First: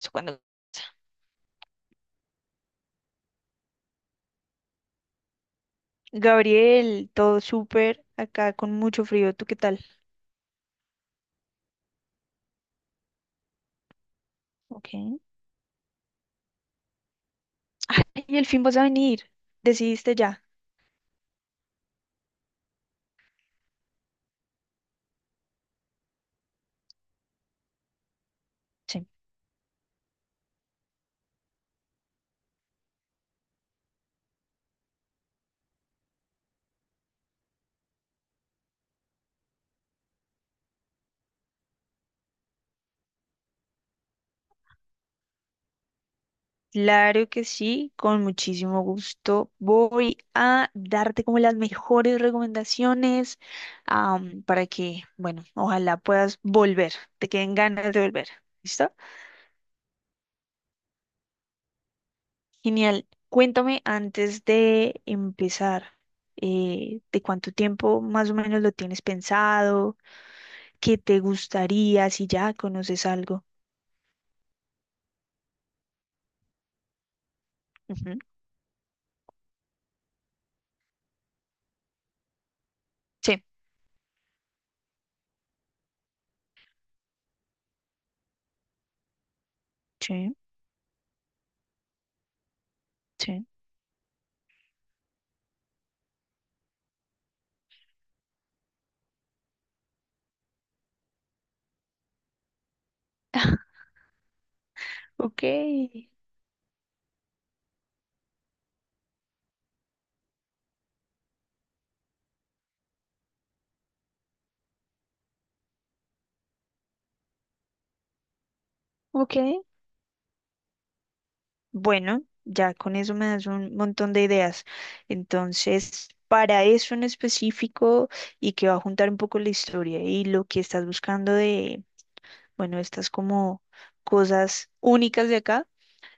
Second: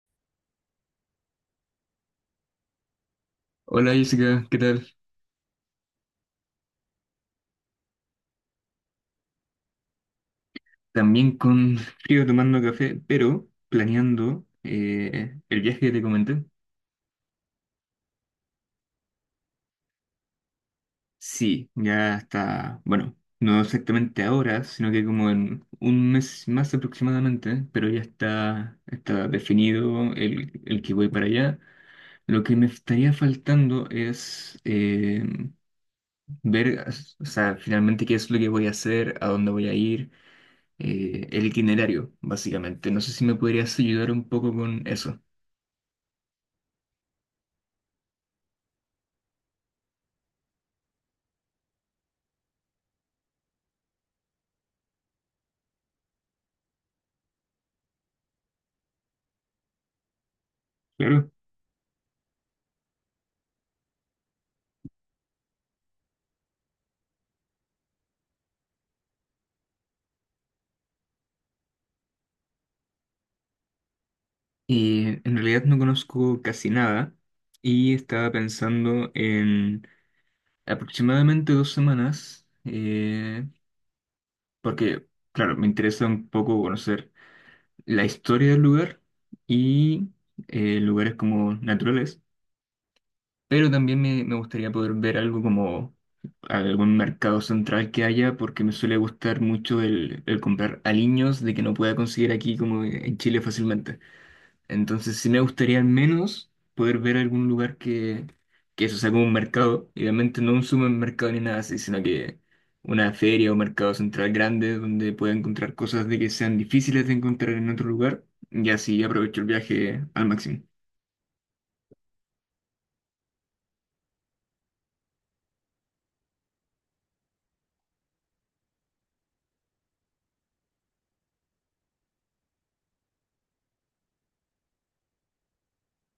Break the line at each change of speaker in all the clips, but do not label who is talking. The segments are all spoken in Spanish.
Eso cuando-
Hola Jessica, ¿qué tal?
Gabriel, todo súper, acá con mucho frío, ¿tú qué tal?
También con frío tomando café, pero planeando
Ok.
el viaje que te comenté.
Ay, el fin vas a venir, decidiste ya.
Sí, ya está, bueno, no exactamente ahora, sino que como en un mes más aproximadamente, pero ya está,
Sí.
está definido el que voy para allá. Lo que me estaría faltando es ver, o sea, finalmente qué es lo que voy a hacer, a dónde voy a ir el itinerario, básicamente. No sé si me podrías ayudar un poco con eso.
Claro que sí, con muchísimo gusto. Voy a darte como las mejores recomendaciones, para que, bueno, ojalá puedas volver, te queden ganas de volver. ¿Listo?
Claro.
Genial. Cuéntame antes de empezar, ¿de cuánto tiempo más o menos lo tienes pensado? Que te gustaría si ya conoces algo?
Y en realidad no conozco casi nada y
Ujú.
estaba pensando en aproximadamente 2 semanas,
Sí.
porque, claro, me interesa un poco conocer la historia del lugar y
Sí,
lugares como naturales,
sí.
pero también me gustaría poder ver algo como algún mercado central que haya, porque me suele gustar mucho el comprar aliños de que no pueda conseguir aquí como en Chile fácilmente. Entonces sí me
Ok,
gustaría al menos poder ver algún lugar que eso sea como un mercado, idealmente no un supermercado ni nada así, sino que una feria o mercado central grande donde pueda encontrar cosas de que sean difíciles de encontrar en otro lugar y así
ok.
aprovecho el viaje al máximo.
Bueno, ya con eso me das un montón de ideas. Entonces, para eso en específico y que va a juntar un poco la historia y lo que estás buscando de, bueno, estas como cosas únicas de acá,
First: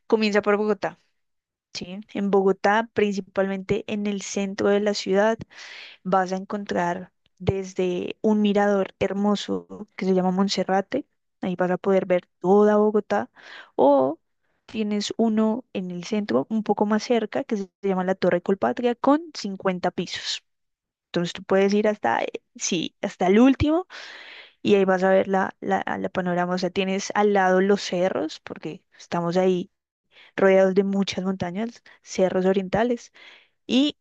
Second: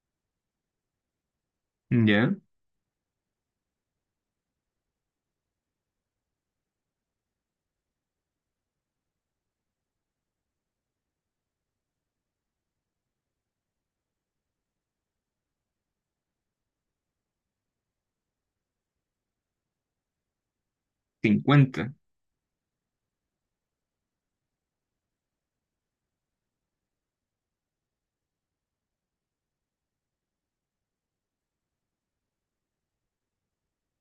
comienza por Bogotá, ¿sí? En
¿Ya?
Bogotá, principalmente en el centro de la ciudad, vas a encontrar desde un mirador hermoso que se llama Monserrate. Ahí vas a poder ver toda Bogotá, o tienes uno en el centro, un poco más cerca, que se llama la Torre Colpatria, con 50 pisos. Entonces tú puedes ir
50.
hasta, sí, hasta el último y ahí vas a ver la panorama. O sea, tienes al lado los cerros, porque estamos ahí rodeados de muchas montañas, cerros orientales, y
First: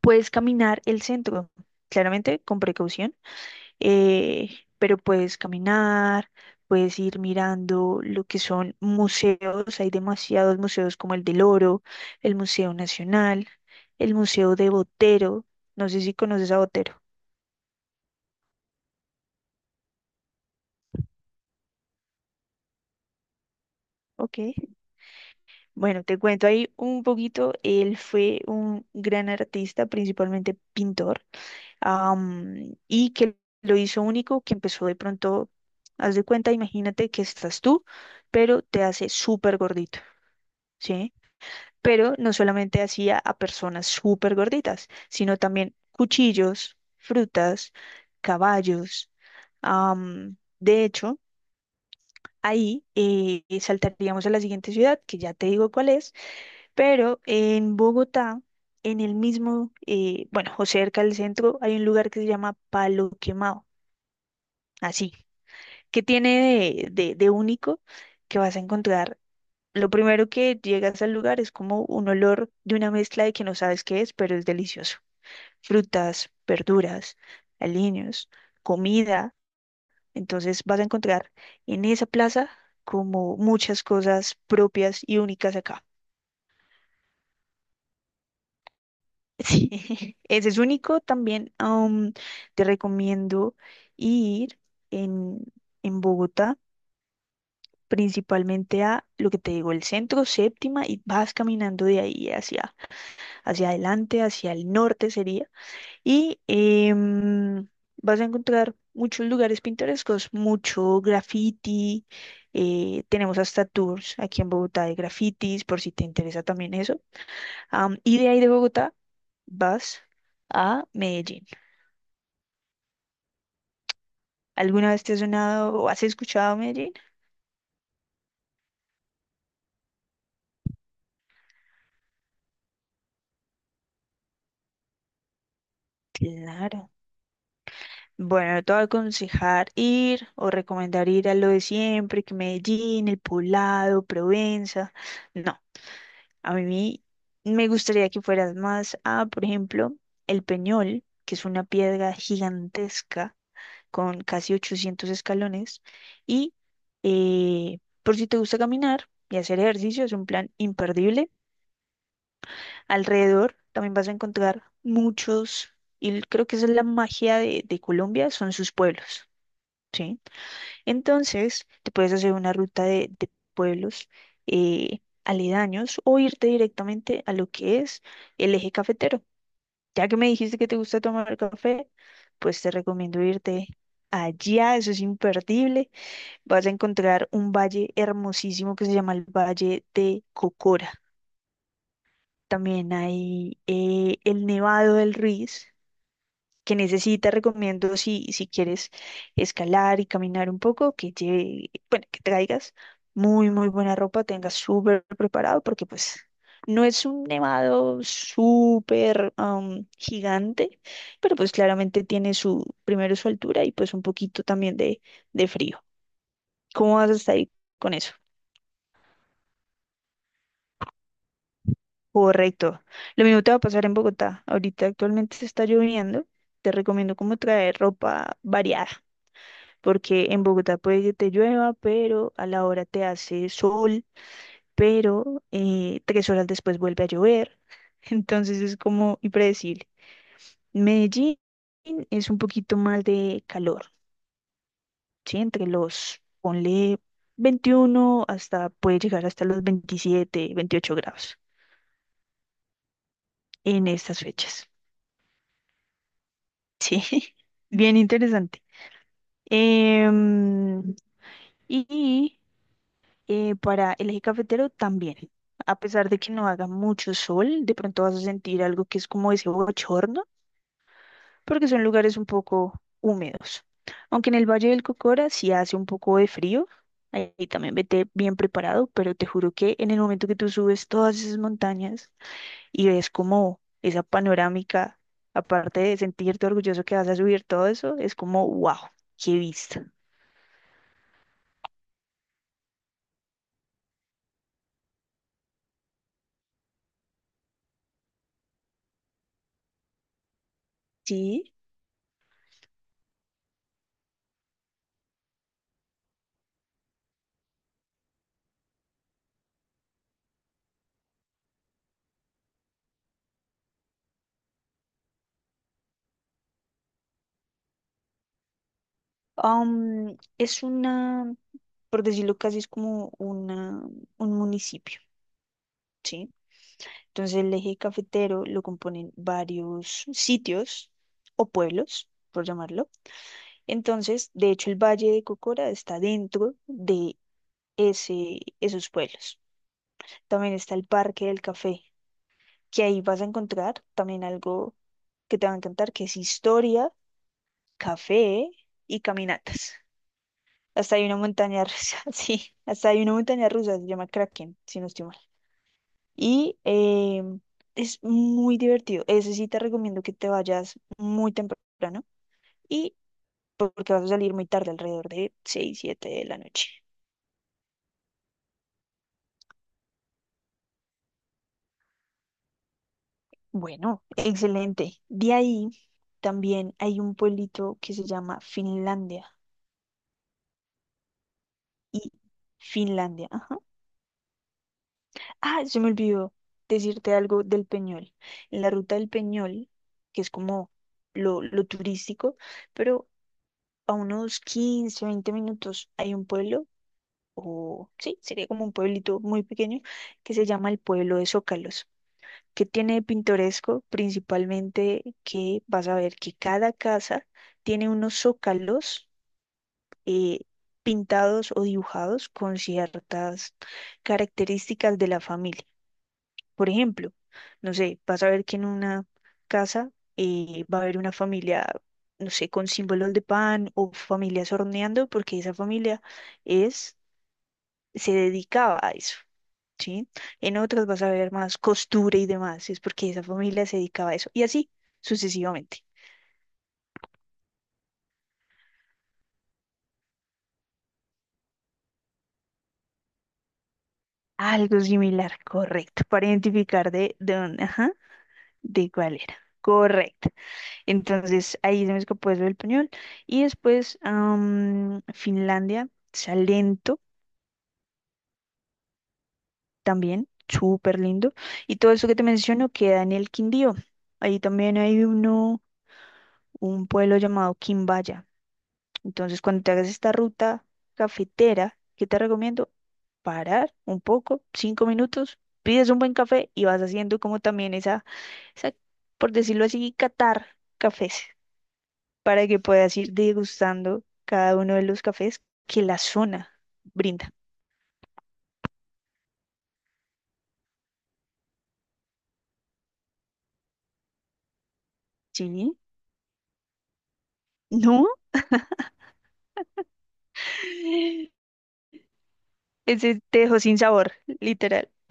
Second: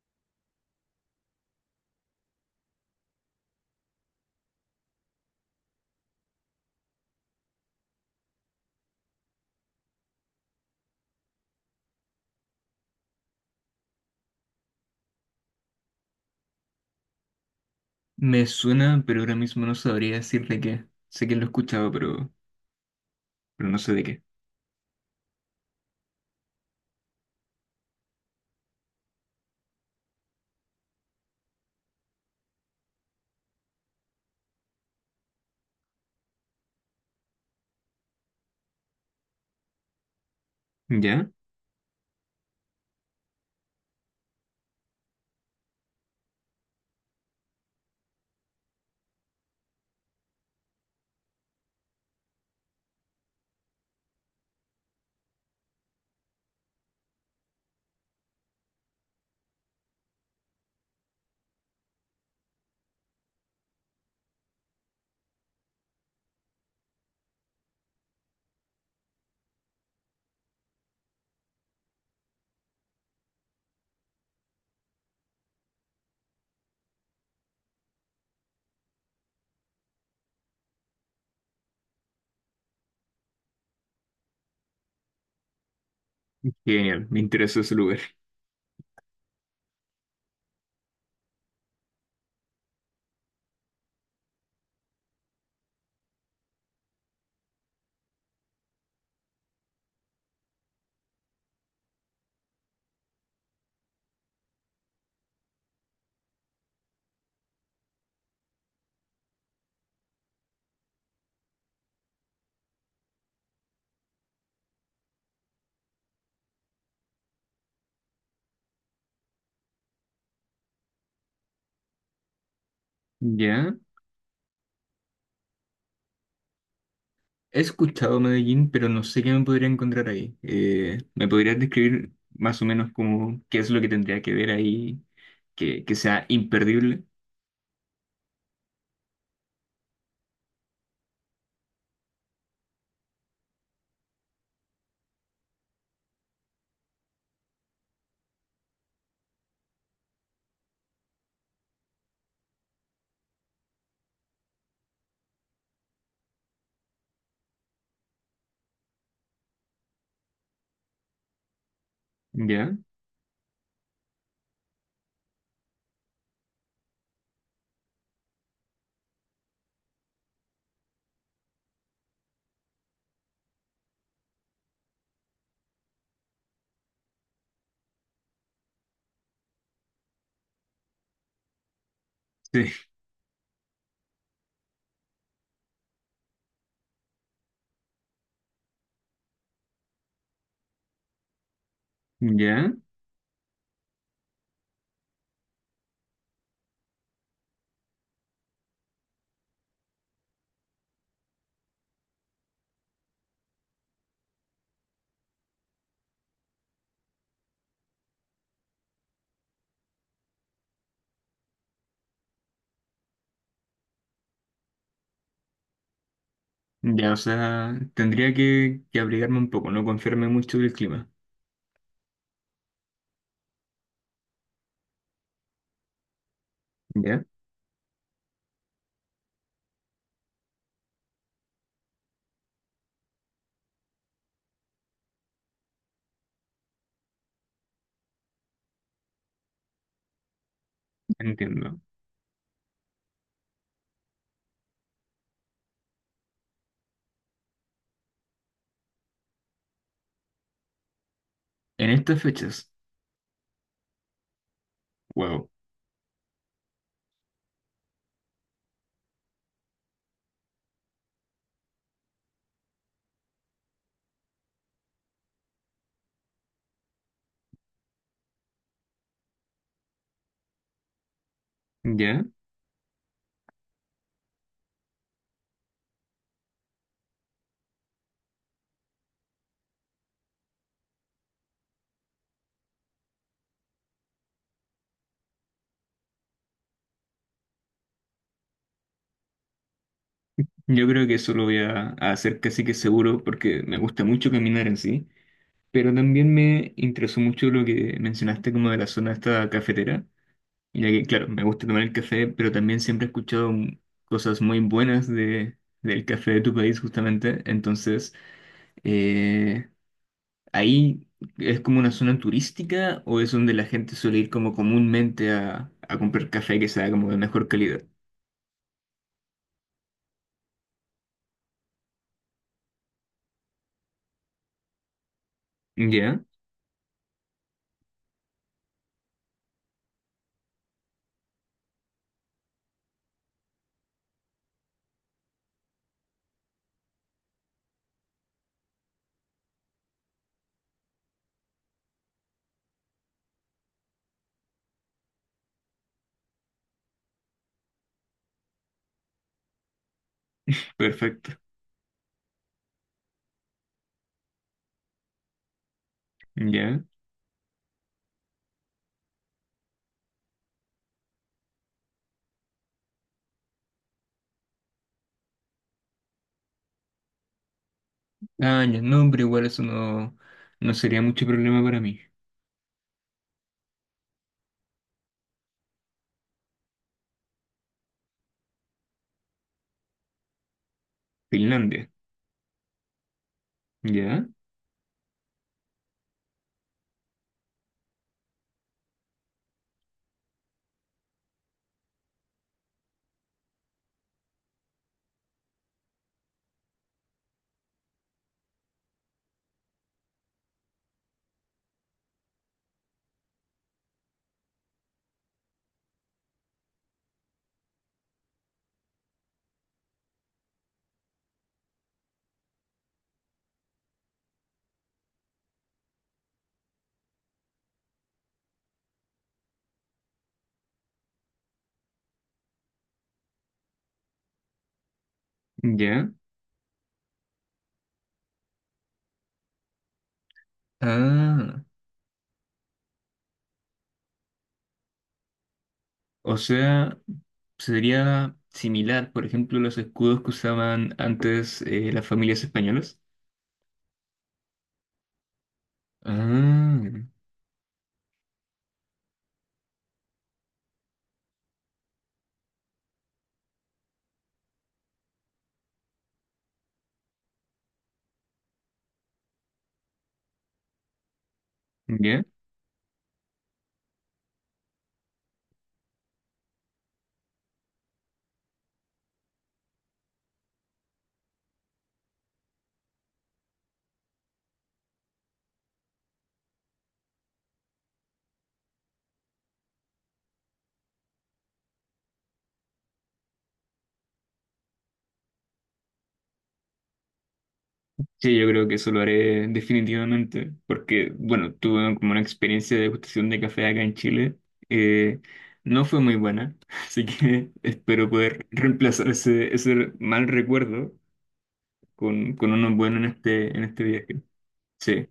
puedes caminar el centro, claramente con precaución, eh, pero puedes caminar, puedes ir mirando lo que son museos. Hay demasiados museos como el del Oro, el Museo Nacional, el Museo de Botero. No sé si conoces a Botero.
Me suena, pero ahora mismo no sabría decir de qué. Sé que lo he escuchado, pero no sé de qué.
Ok. Bueno, te cuento ahí un poquito. Él fue un gran artista, principalmente pintor. Y que lo hizo único, que empezó de pronto, haz de cuenta, imagínate que estás tú, pero te hace súper gordito, ¿sí?
¿Ya?
Pero no solamente hacía a personas súper gorditas, sino también cuchillos, frutas, caballos. De hecho, ahí saltaríamos a la siguiente ciudad, que ya te digo cuál es, pero en Bogotá, en el mismo, bueno, o cerca del centro, hay un lugar que se llama Palo Quemado. Así. ¿Qué tiene de único que vas a encontrar? Lo primero que llegas al lugar es como un olor de una mezcla de que no sabes qué es, pero es delicioso. Frutas, verduras, aliños, comida. Entonces vas a encontrar en esa plaza como muchas cosas propias y únicas acá.
Genial, me interesa ese lugar.
Sí, ese es único también. Te recomiendo ir en, Bogotá. Principalmente a lo que te digo, el centro, séptima, y vas caminando de ahí hacia, hacia adelante, hacia el norte sería. Y vas a encontrar muchos lugares pintorescos, mucho graffiti. Tenemos hasta tours aquí en Bogotá de grafitis, por si te interesa también eso. Y de ahí de Bogotá vas a Medellín.
¿Ya?
¿Alguna vez te has sonado o has escuchado Medellín?
He escuchado Medellín, pero no sé qué me podría encontrar ahí. ¿Me podrías describir más o menos como qué es lo que tendría que ver ahí que sea
Claro.
imperdible?
Bueno, yo te voy a aconsejar ir o recomendar ir a lo de siempre, que Medellín, El Poblado, Provenza. No, a mí me gustaría que fueras más a, por ejemplo, El Peñol, que es una piedra gigantesca con casi 800 escalones. Y por si te gusta caminar y hacer ejercicio, es un plan imperdible.
¿Ya?
Alrededor también vas a encontrar muchos, y creo que esa es la magia de, Colombia, son sus pueblos. ¿Sí? Entonces, te puedes hacer una ruta de, pueblos aledaños o irte directamente a lo que es el eje cafetero. Ya que me dijiste que te gusta tomar café, pues
Sí.
te recomiendo irte allá, eso es imperdible. Vas a encontrar un valle hermosísimo que se llama el Valle de Cocora.
¿Ya?
También hay el Nevado del Ruiz, que necesita, recomiendo si, si quieres escalar y caminar un poco, que lleve, bueno, que traigas muy, muy buena ropa, tengas súper preparado, porque pues no es un nevado súper gigante, pero pues claramente tiene su, primero su altura y pues un poquito también de, frío. ¿Cómo vas
Ya,
a
o
estar ahí
sea,
con eso?
tendría que abrigarme un poco, no confiarme mucho del clima.
Correcto. Lo mismo te va a pasar en Bogotá. Ahorita actualmente se está lloviendo. Te recomiendo
¿Ya?
como traer ropa variada porque en Bogotá puede que te llueva, pero a la hora te hace sol, pero 3 horas después vuelve a llover. Entonces es como impredecible. Medellín
Entiendo.
es un poquito más de calor, ¿sí? Entre los, ponle 21 hasta, puede llegar hasta los 27, 28 grados
En estas fechas,
en estas fechas.
wow.
Sí, bien interesante. Em, y para el eje cafetero también. A pesar de que no haga mucho sol, de pronto vas a sentir algo que es como ese bochorno, porque son lugares
¿Ya?
un poco húmedos. Aunque en el Valle del Cocora sí hace un poco de frío, ahí también vete bien preparado, pero te juro que en el momento que tú subes todas esas montañas y ves como esa panorámica, aparte de sentirte orgulloso que vas a subir todo eso, es como, wow, qué vista.
Yo creo que eso lo voy a hacer casi que seguro porque me gusta mucho caminar en sí, pero también me interesó mucho lo que mencionaste como de la zona esta cafetera. Mira que, claro, me
Sí,
gusta tomar el café, pero también siempre he escuchado cosas muy buenas de, del café de tu país, justamente. Entonces, eh, ¿ahí es como una zona turística o es donde la gente suele ir como comúnmente a comprar café que sea como de mejor calidad?
es una... Por decirlo casi, es como una, un municipio,
Ya,
¿sí? Entonces el eje cafetero lo componen varios sitios o pueblos, por llamarlo. Entonces, de hecho, el Valle de Cocora está dentro de ese, esos pueblos. También está el Parque del Café, que ahí vas a encontrar también algo que te va a encantar, que es historia, café y caminatas. Hasta hay una
perfecto.
montaña rusa, sí, hasta hay una montaña rusa, se llama Kraken, si no estoy mal. Y
Ya.
es muy divertido. Ese sí te recomiendo que te vayas muy temprano y porque vas a salir muy tarde, alrededor de 6 o 7 de la noche.
Ah, ya, no, pero igual eso no, no sería mucho problema para mí.
Bueno, excelente. De ahí también hay un pueblito que se llama Finlandia.
Finlandia.
Y Finlandia, ajá.
Ya,
Ah, se me olvidó decirte algo del Peñol. En la ruta del Peñol, que es como lo, turístico, pero a unos 15 o 20 minutos hay un pueblo o sí, sería como un pueblito muy pequeño que se llama el pueblo de Zócalos. Que tiene de pintoresco? Principalmente que vas a ver que cada casa tiene unos zócalos eh, pintados o dibujados con ciertas características de la familia. Por ejemplo, no sé, vas a ver que en una casa va a haber una familia, no sé, con símbolos de pan o familias horneando, porque esa familia
ya.
es, se dedicaba a eso. ¿Sí? En otras vas a ver más
Ah,
costura y demás, si es porque esa familia se dedicaba a eso, y así sucesivamente.
o sea. Sería similar, por ejemplo, los escudos que usaban antes las familias españolas.
Algo similar, correcto, para
Ah,
identificar de, dónde, ajá, de cuál era. Correcto. Entonces ahí se me escapó eso del pañol. Y después Finlandia, Salento también, súper lindo. Y todo eso que te
¿ya?
menciono queda en el Quindío. Ahí también hay uno, un pueblo llamado Quimbaya. Entonces, cuando te hagas esta ruta cafetera, ¿qué te recomiendo? Parar un poco, 5 minutos, pides un buen café y vas haciendo como también esa, por decirlo así, catar cafés, para que puedas ir degustando cada uno de los cafés que la zona brinda.
Sí, yo creo que eso lo haré definitivamente, porque, bueno, tuve como una experiencia de degustación de café acá en Chile. eh,
¿Sí?
no fue muy buena, así que
¿No?
espero poder reemplazar ese, ese mal recuerdo con uno bueno
Ese te dejó
en
sin
este
sabor,
viaje.
literal.
Sí.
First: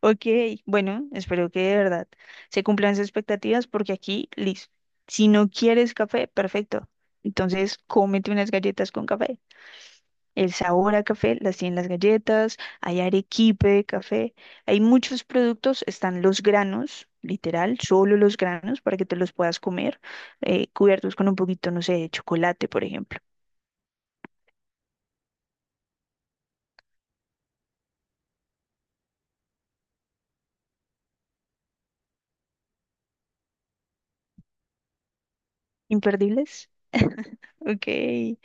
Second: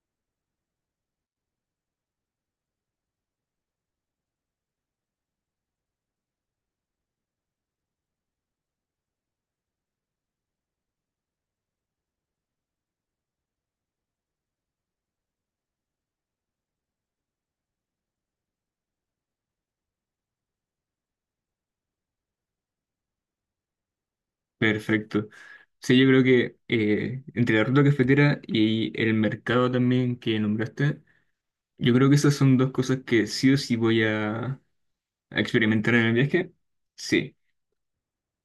Ok, bueno, espero que de verdad se cumplan sus expectativas porque aquí, listo. Si no quieres café, perfecto. Entonces, cómete unas galletas con café. El sabor a café las tienen las galletas, hay arequipe de café, hay muchos productos, están los granos, literal, solo los granos para que te los puedas comer, cubiertos con un poquito, no sé, de chocolate, por ejemplo.
Perfecto. Sí, yo creo que entre la ruta cafetera y el mercado también que nombraste, yo creo que esas son dos cosas que sí o sí voy a experimentar en el viaje.
Imperdibles.
Sí.
Ok.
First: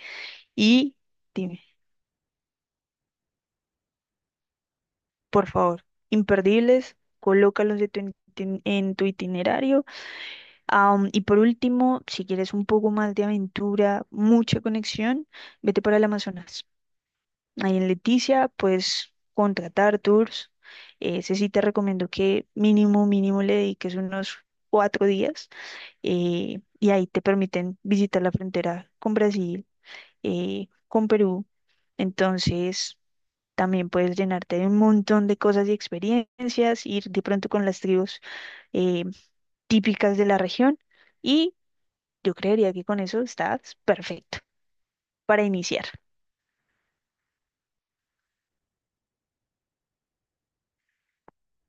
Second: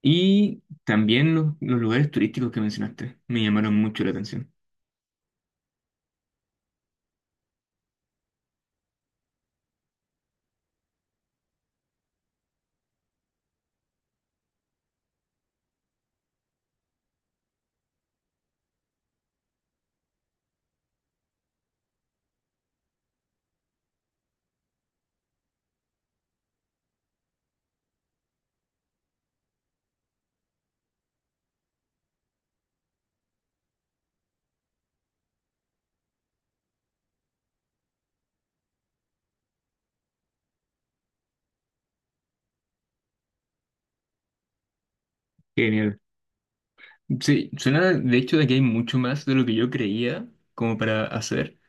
Y
Y
también los,
dime.
los lugares turísticos que mencionaste me llamaron mucho la atención.
Por favor, imperdibles, colócalos de en tu itinerario. Y por último, si quieres un poco más de aventura, mucha conexión, vete para el Amazonas. Ahí en Leticia puedes contratar tours. Ese sí te recomiendo que mínimo, mínimo le dediques unos 4 días y ahí te permiten visitar la frontera con Brasil, con Perú. Entonces... También puedes llenarte de un montón de cosas y experiencias, ir de pronto con las tribus eh, típicas de la región y yo creería que con eso estás perfecto para iniciar.
Genial. Sí, suena de hecho de que hay mucho más de lo que yo creía como para hacer.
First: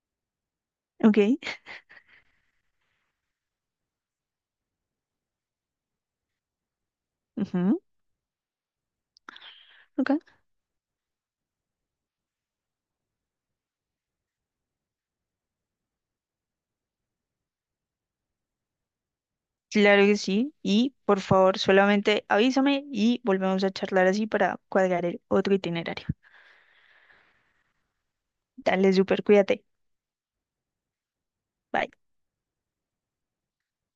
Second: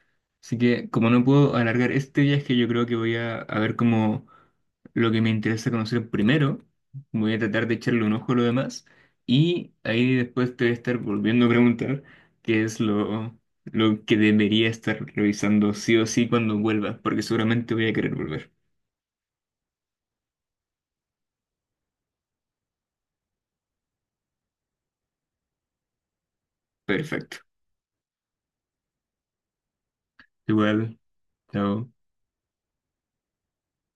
Así que como
¿Ok?
no puedo alargar este viaje, yo creo que voy a ver como lo que me interesa conocer primero. Voy a tratar de
Ujú,
echarle un ojo a lo demás. Y ahí
ok.
después te voy a estar volviendo a preguntar qué es lo que debería estar revisando sí o sí cuando vuelva, porque seguramente voy a querer volver.
Claro que sí. Y por favor, solamente avísame y volvemos a charlar así para cuadrar el otro itinerario.
Perfecto.
Dale, súper, cuídate.
Igual, chao.
Bye.